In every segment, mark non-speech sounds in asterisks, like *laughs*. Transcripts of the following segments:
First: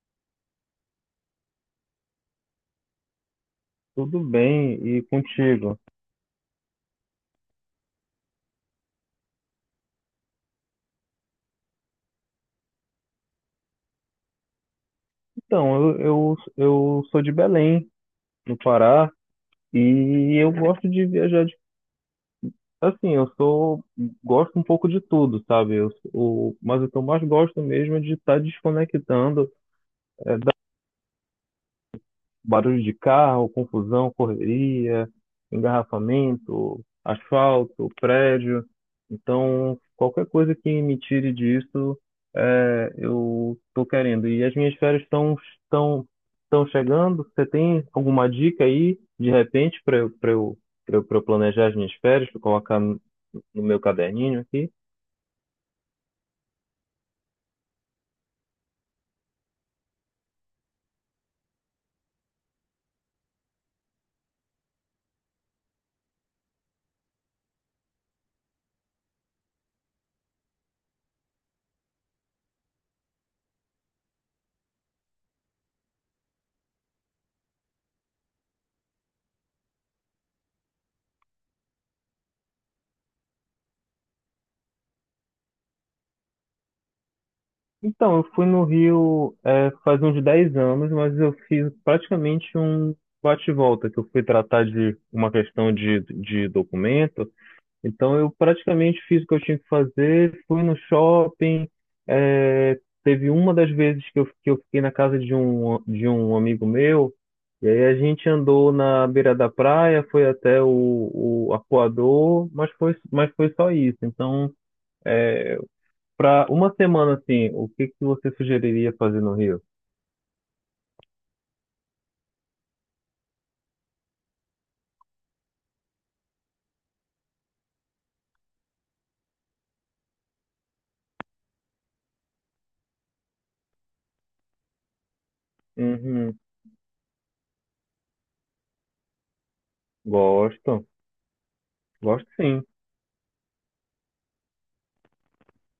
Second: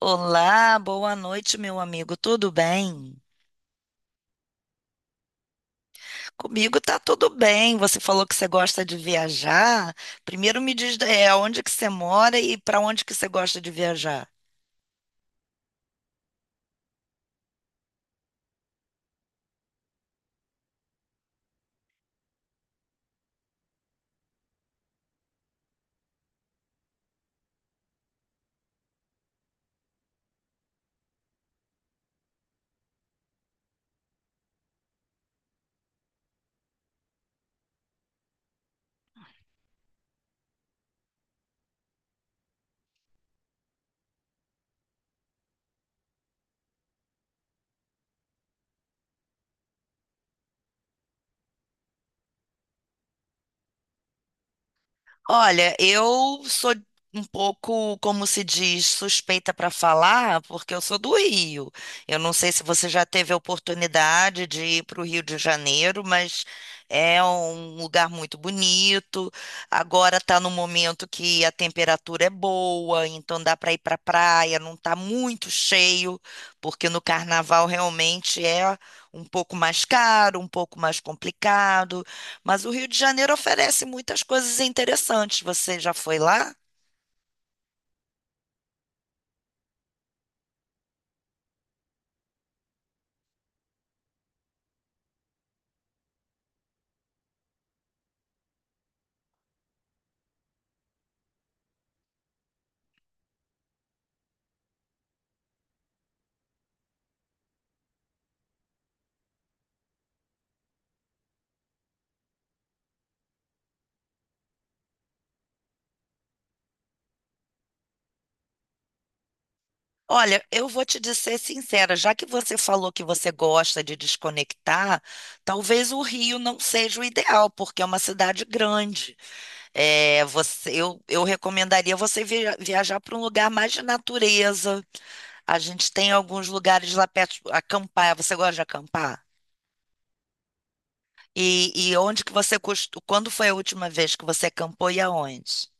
Olá, boa noite, meu amigo. Tudo bem? Tudo bem, e contigo? Comigo tá tudo bem. Você falou que você gosta de viajar. Primeiro me diz, onde que você mora e para onde que você gosta de viajar? Então, eu sou de Belém, no Pará, e eu gosto de viajar. Assim, Gosto um pouco de tudo, sabe? Mas o que eu mais gosto mesmo é de estar desconectando. Barulho de carro, confusão, correria, engarrafamento, asfalto, prédio. Então, qualquer coisa que me tire disso, eu estou querendo. E as minhas férias estão estão chegando. Você tem alguma dica aí, de repente, pra eu planejar as minhas férias, para colocar no meu caderninho aqui? Olha, eu sou um pouco, como se diz, suspeita para falar, porque eu sou do Rio. Eu não sei se você já teve a oportunidade de ir para o Rio de Janeiro, mas é um lugar muito bonito. Agora está no momento que a temperatura é boa, então dá para ir para a praia, não está muito cheio, porque no carnaval realmente é um pouco mais caro, um pouco mais complicado. Mas o Rio de Janeiro oferece muitas coisas interessantes. Você já foi lá? Então, eu fui no Rio, faz uns 10 anos, mas eu fiz praticamente um bate-volta, que eu fui tratar de uma questão de documento. Então, eu praticamente fiz o que eu tinha que fazer, fui no shopping. Teve uma das vezes que eu fiquei na casa de um amigo meu, e aí a gente andou na beira da praia, foi até o Arpoador, mas foi só isso. Então. é, Para uma semana, assim, o que que você sugeriria fazer no Rio? Olha, eu vou te dizer sincera, já que você falou que você gosta de desconectar, talvez o Rio não seja o ideal, porque é uma cidade grande. É, eu recomendaria você viajar para um lugar mais de natureza. A gente tem Uhum, alguns lugares lá perto, acampar. Você gosta de acampar? gosto, E onde gosto que você sim. costuma, quando foi a última vez que você acampou e aonde?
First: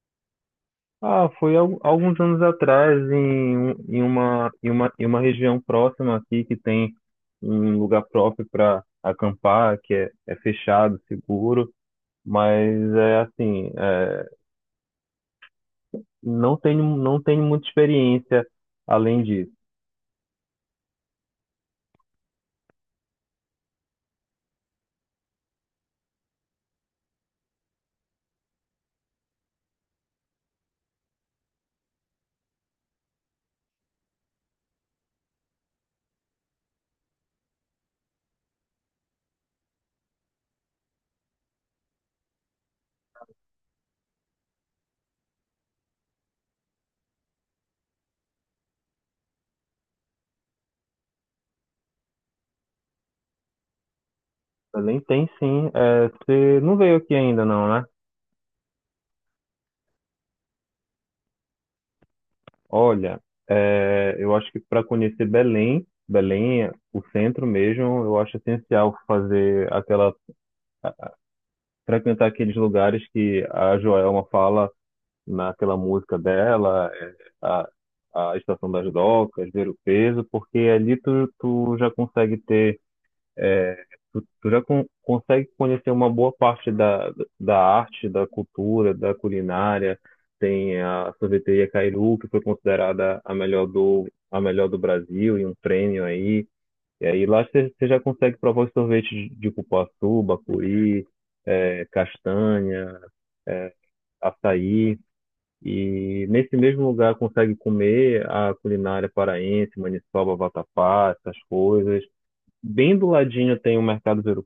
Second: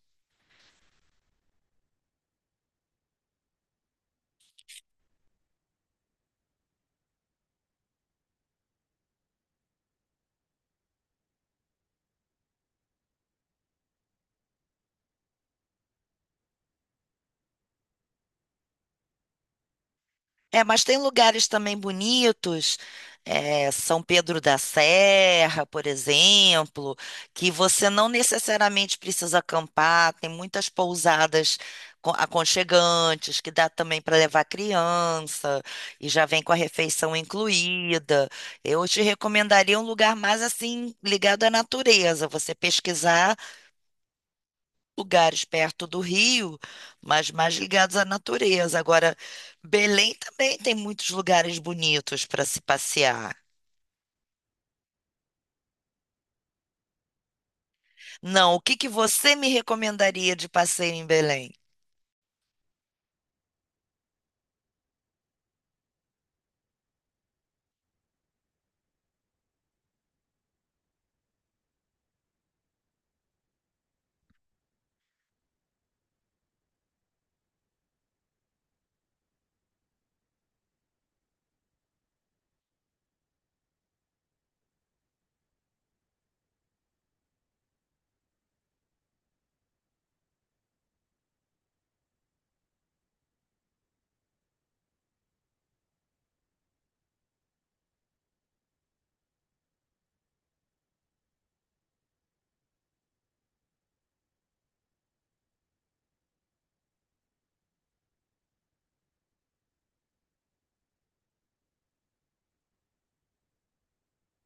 Ah, foi alguns anos atrás em uma região próxima aqui que tem um lugar próprio para acampar, que é fechado, seguro, mas é assim, não tenho muita experiência além disso. É, mas tem lugares também bonitos, São Pedro da Serra, por exemplo, que você não necessariamente precisa acampar, tem muitas pousadas aconchegantes, que dá também para levar criança, e já vem com a refeição incluída. Eu te recomendaria um lugar mais assim, ligado à natureza, você pesquisar lugares perto do Rio, mas mais ligados à natureza. Agora, Belém também tem muitos lugares bonitos para se passear. Além tem sim, você não veio aqui ainda não, né? Não, o que que você me recomendaria de passeio em Belém? Olha, eu acho que para conhecer Belém, Belém é o centro mesmo, eu acho essencial fazer aquela, frequentar aqueles lugares que a Joelma fala naquela música dela, a, a Estação das Docas, ver o peso, porque ali tu já consegue ter. Tu já consegue conhecer uma boa parte da arte, da cultura, da culinária. Tem a sorveteria Cairu, que foi considerada a melhor do Brasil, e um prêmio aí. E aí lá você já consegue provar os sorvetes de cupuaçu, bacuri, castanha, açaí. E nesse mesmo lugar consegue comer a culinária paraense, maniçoba, vatapá, essas coisas. Bem do ladinho tem o mercado Vero,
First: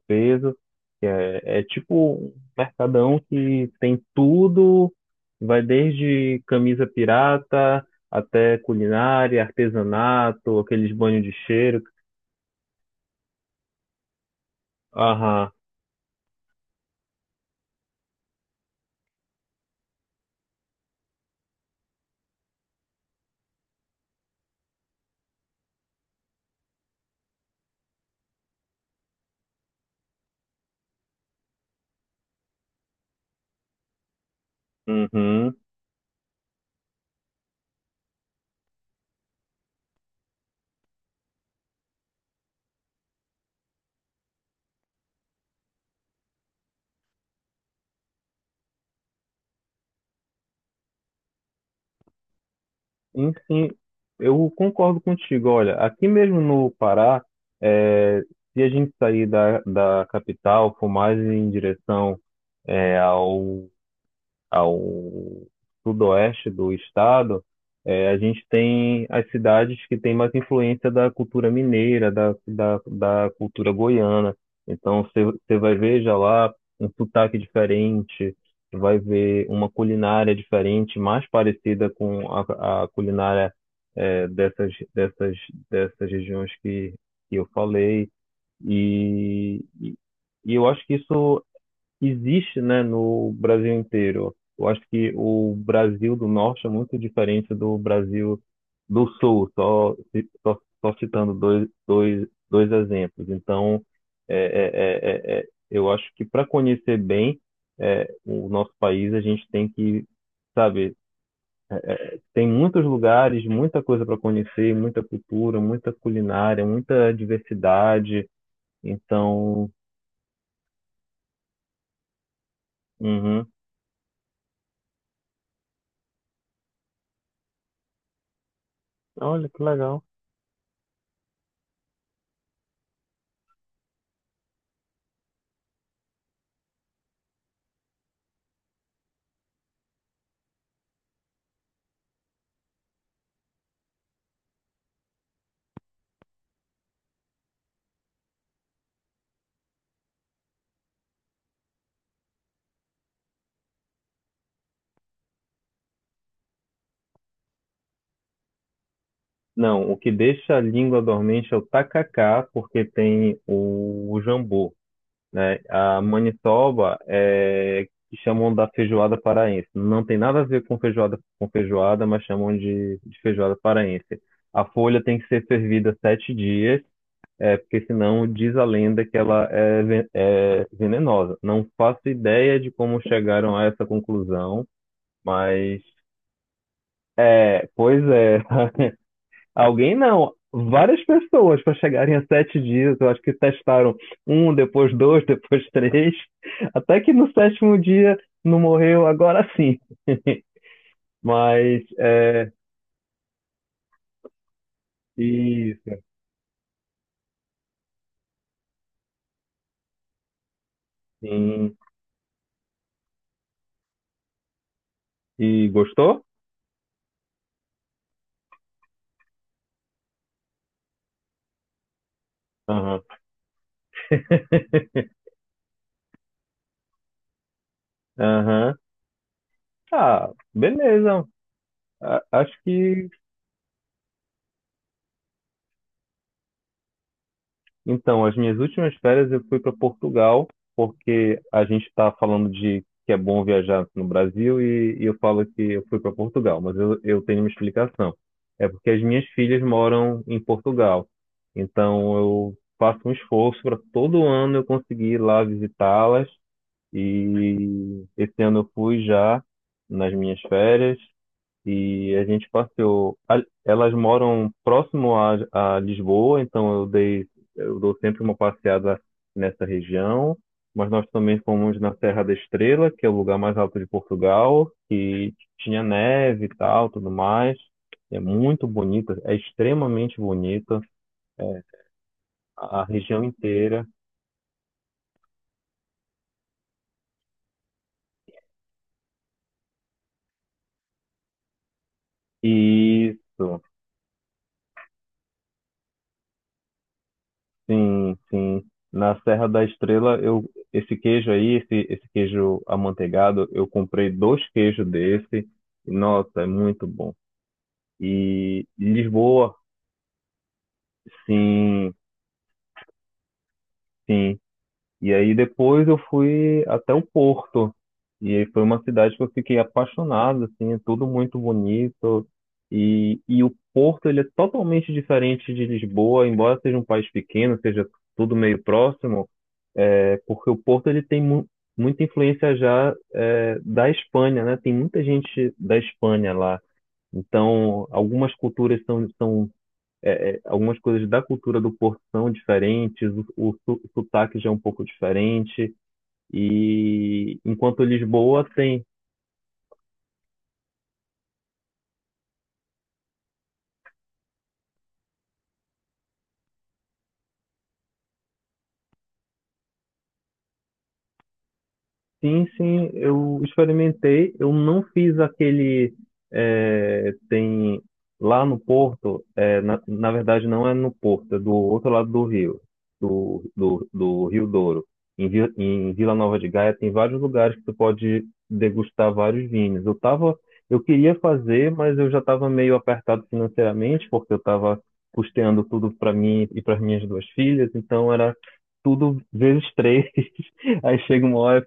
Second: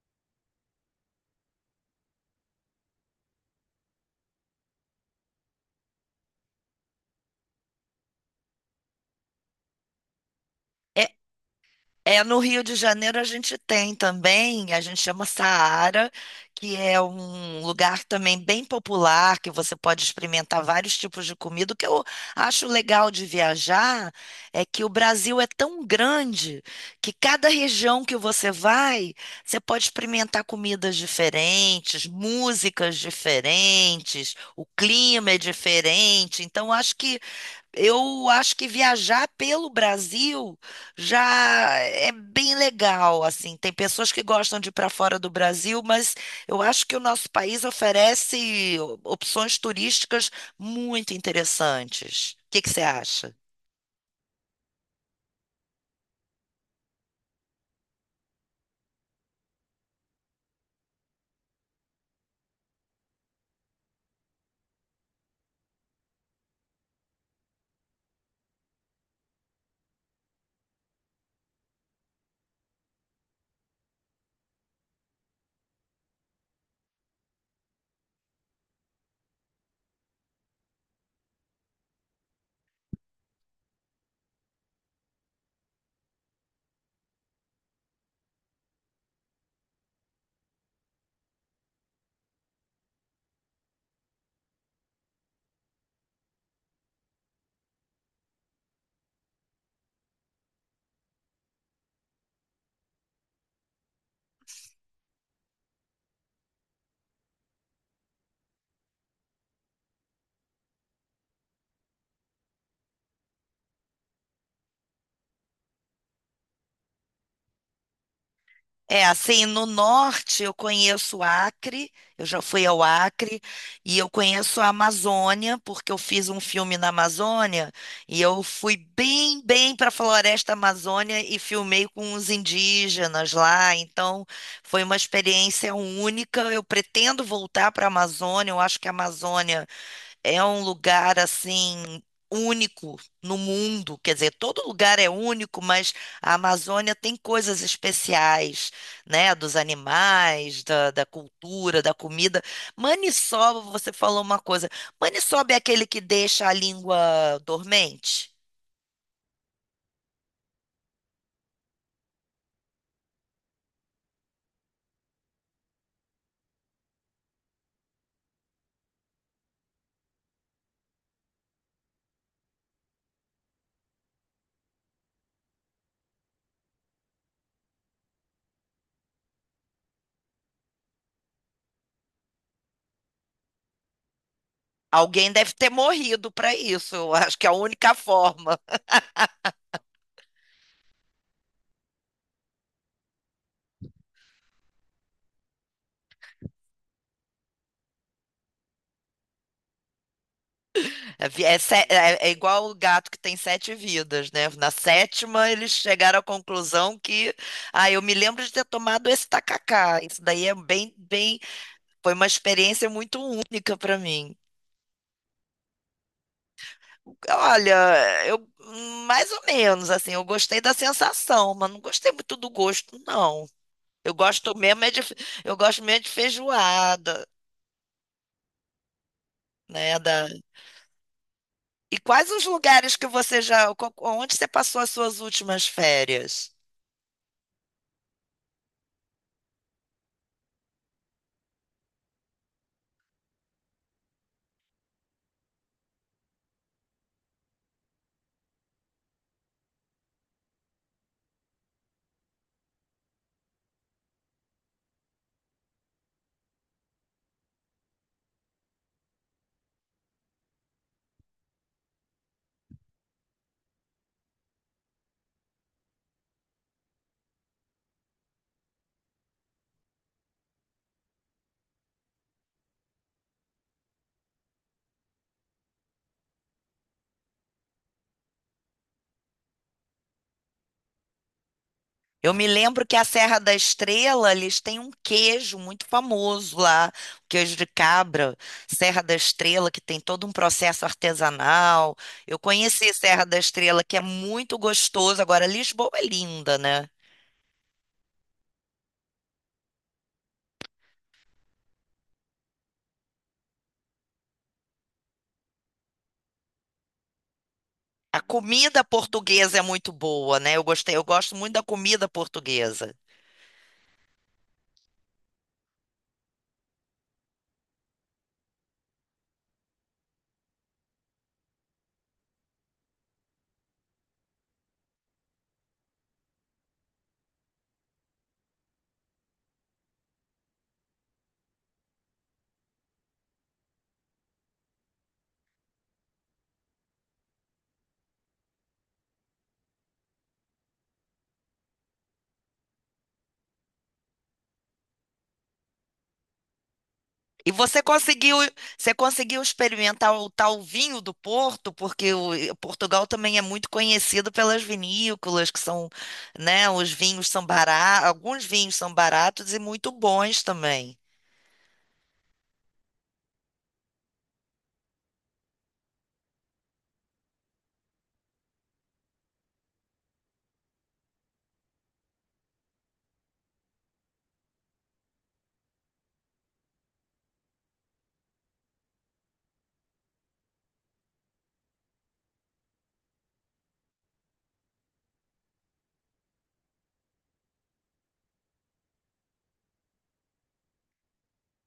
que é tipo um mercadão que tem tudo, vai desde camisa pirata até culinária, artesanato, aqueles É, banhos de cheiro. É, no Rio de Janeiro a gente tem também, a gente chama Aham, Saara, que é um lugar também bem popular, que você pode experimentar vários tipos de comida. O que eu acho legal de viajar é que o Brasil é tão grande que cada região que você vai, você pode experimentar comidas diferentes, músicas diferentes, o clima é uhum. diferente. Então, acho que eu acho que viajar pelo Brasil já é bem legal, assim. Tem pessoas que gostam de ir para fora do Brasil, mas eu acho que o nosso país oferece opções turísticas muito interessantes. O que que você acha? Enfim, eu concordo contigo. Olha, aqui mesmo no Pará, é, se a gente sair da capital, for mais em direção, é, ao ao sudoeste do estado, A gente tem as cidades que têm mais influência da cultura mineira, da cultura goiana. Então, você vai ver já lá um sotaque diferente, vai ver uma culinária diferente, mais parecida com a culinária, eh, dessas, dessas, dessas regiões que eu falei. E, e e eu acho que isso existe, né, no Brasil inteiro. Eu acho que o Brasil do Norte é muito diferente do Brasil do Sul, só citando dois exemplos. Então, eu acho que para conhecer bem, o nosso país, a gente tem que, sabe, tem muitos lugares, muita coisa para conhecer, muita cultura, muita culinária, muita diversidade. É, assim, no Então, norte eu conheço o Acre, eu já fui ao Acre, uhum. e eu conheço a Amazônia, porque eu fiz um filme na Amazônia, e eu fui bem, Olha que bem para a legal. Floresta Amazônia e filmei com os indígenas lá, então foi uma experiência única. Eu pretendo voltar para a Amazônia, eu acho que a Amazônia é um lugar assim único no mundo, quer dizer, todo lugar é único, mas a Amazônia tem coisas especiais, né, dos animais, da cultura, da comida. Maniçoba, você falou uma coisa. Maniçoba é aquele que deixa a língua dormente? Não, o que deixa a língua dormente é o tacacá, porque tem o jambu, né? A maniçoba é que chamam da feijoada paraense. Não tem nada a ver com feijoada, mas chamam de feijoada paraense. A folha tem que ser fervida 7 dias, é porque senão diz a lenda que ela é venenosa. Não faço ideia de como chegaram a essa conclusão, Alguém deve ter mas morrido para isso, eu acho que é a única pois é. forma. Alguém não, várias pessoas para chegarem a 7 dias. Eu acho que testaram um, depois dois, *laughs* depois três, até que no sétimo dia não morreu, agora sim. *laughs* É, Mas é é igual o gato que tem 7 vidas, né? Na sétima, eles isso, chegaram à conclusão que, ah, eu me lembro de ter tomado esse tacacá. Isso daí é bem, bem, sim. foi uma experiência muito única para mim. E gostou? Olha, eu mais ou menos assim, eu gostei da sensação, mas não gostei muito do gosto, Aham. não. Eu gosto mesmo é de, *laughs* eu gosto mesmo é de feijoada, Aham. né? Da... Ah, beleza. E A- quais os Acho lugares que que você já, onde você passou as suas últimas férias? Então, as minhas últimas férias eu fui para Portugal, porque a gente está falando de que é bom viajar no Brasil, e eu falo que eu fui para Portugal, mas eu tenho uma explicação. É porque as minhas filhas moram em Portugal, então eu faço um esforço para todo ano eu conseguir ir lá visitá-las, e esse ano eu fui já nas minhas férias e a gente passeou. Elas moram próximo a Lisboa, então eu dou sempre uma passeada nessa região. Mas nós também fomos na Serra da Estrela, que é o lugar mais alto de Portugal, que tinha neve e tal, tudo mais. É muito bonita, é extremamente bonita, é, Eu me lembro a que a região Serra da inteira. Estrela, eles têm um queijo muito famoso lá, o queijo de cabra, Serra da Estrela, que tem todo um processo artesanal. Eu conheci Serra da Isso. Estrela, que é muito gostoso. Agora, Lisboa é linda, né? Sim, sim. Na Serra da Estrela, esse queijo aí, esse queijo amanteigado, eu comprei dois queijos desse. Nossa, é muito bom. A E comida Lisboa, portuguesa é muito boa, né? Eu gostei, eu gosto muito da sim, comida portuguesa. sim. E aí depois eu fui até o Porto. E aí foi uma cidade que eu fiquei apaixonado, assim, é tudo muito bonito. E o Porto, ele é totalmente diferente de Lisboa, embora seja um país pequeno, seja tudo meio próximo. É, porque o Porto, ele tem mu muita influência já, da Espanha, né? Tem muita gente da Espanha lá. Então, algumas culturas são. Algumas coisas da cultura do Porto são diferentes, o sotaque já é um pouco diferente. E E enquanto Lisboa tem. você conseguiu experimentar o tal vinho do Porto, porque o, e Portugal também é muito conhecido pelas vinícolas, que são, né, os vinhos são baratos, alguns vinhos são baratos e muito bons também. Sim, sim, eu experimentei. Eu não fiz aquele. Tem lá no Porto, na verdade não é no Porto, é do outro lado do rio, do Rio Douro. Em Vila Nova de Gaia tem vários lugares que tu pode degustar vários vinhos. Eu queria fazer, mas eu já estava meio apertado financeiramente, porque eu estava custeando tudo para mim e para minhas duas filhas, então era tudo vezes três. *laughs* Aí chega uma hora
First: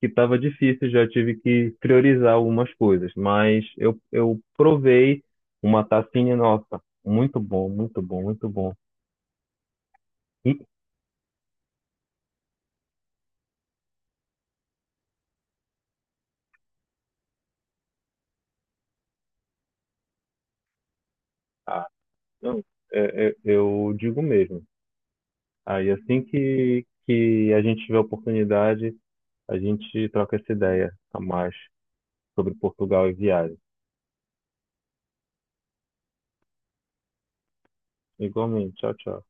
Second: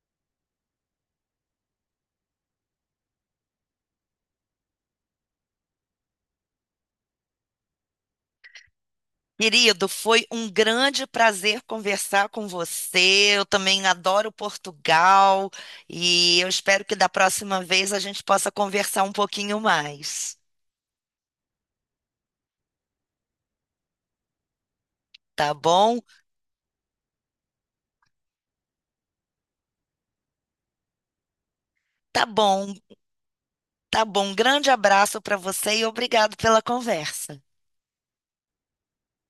que estava difícil, já tive que priorizar algumas coisas, mas eu provei uma tacinha, nossa, muito bom, muito bom, muito bom. Querido, foi um E, grande prazer conversar com você. Eu também adoro Portugal e eu espero que da próxima vez a gente possa conversar um pouquinho mais, ah, não, eu digo mesmo. tá Aí bom? assim que a gente tiver oportunidade, a gente troca essa ideia a mais Tá sobre bom. Portugal e viagem. Tá bom, grande abraço para você e obrigado pela conversa. Igualmente, tchau, tchau.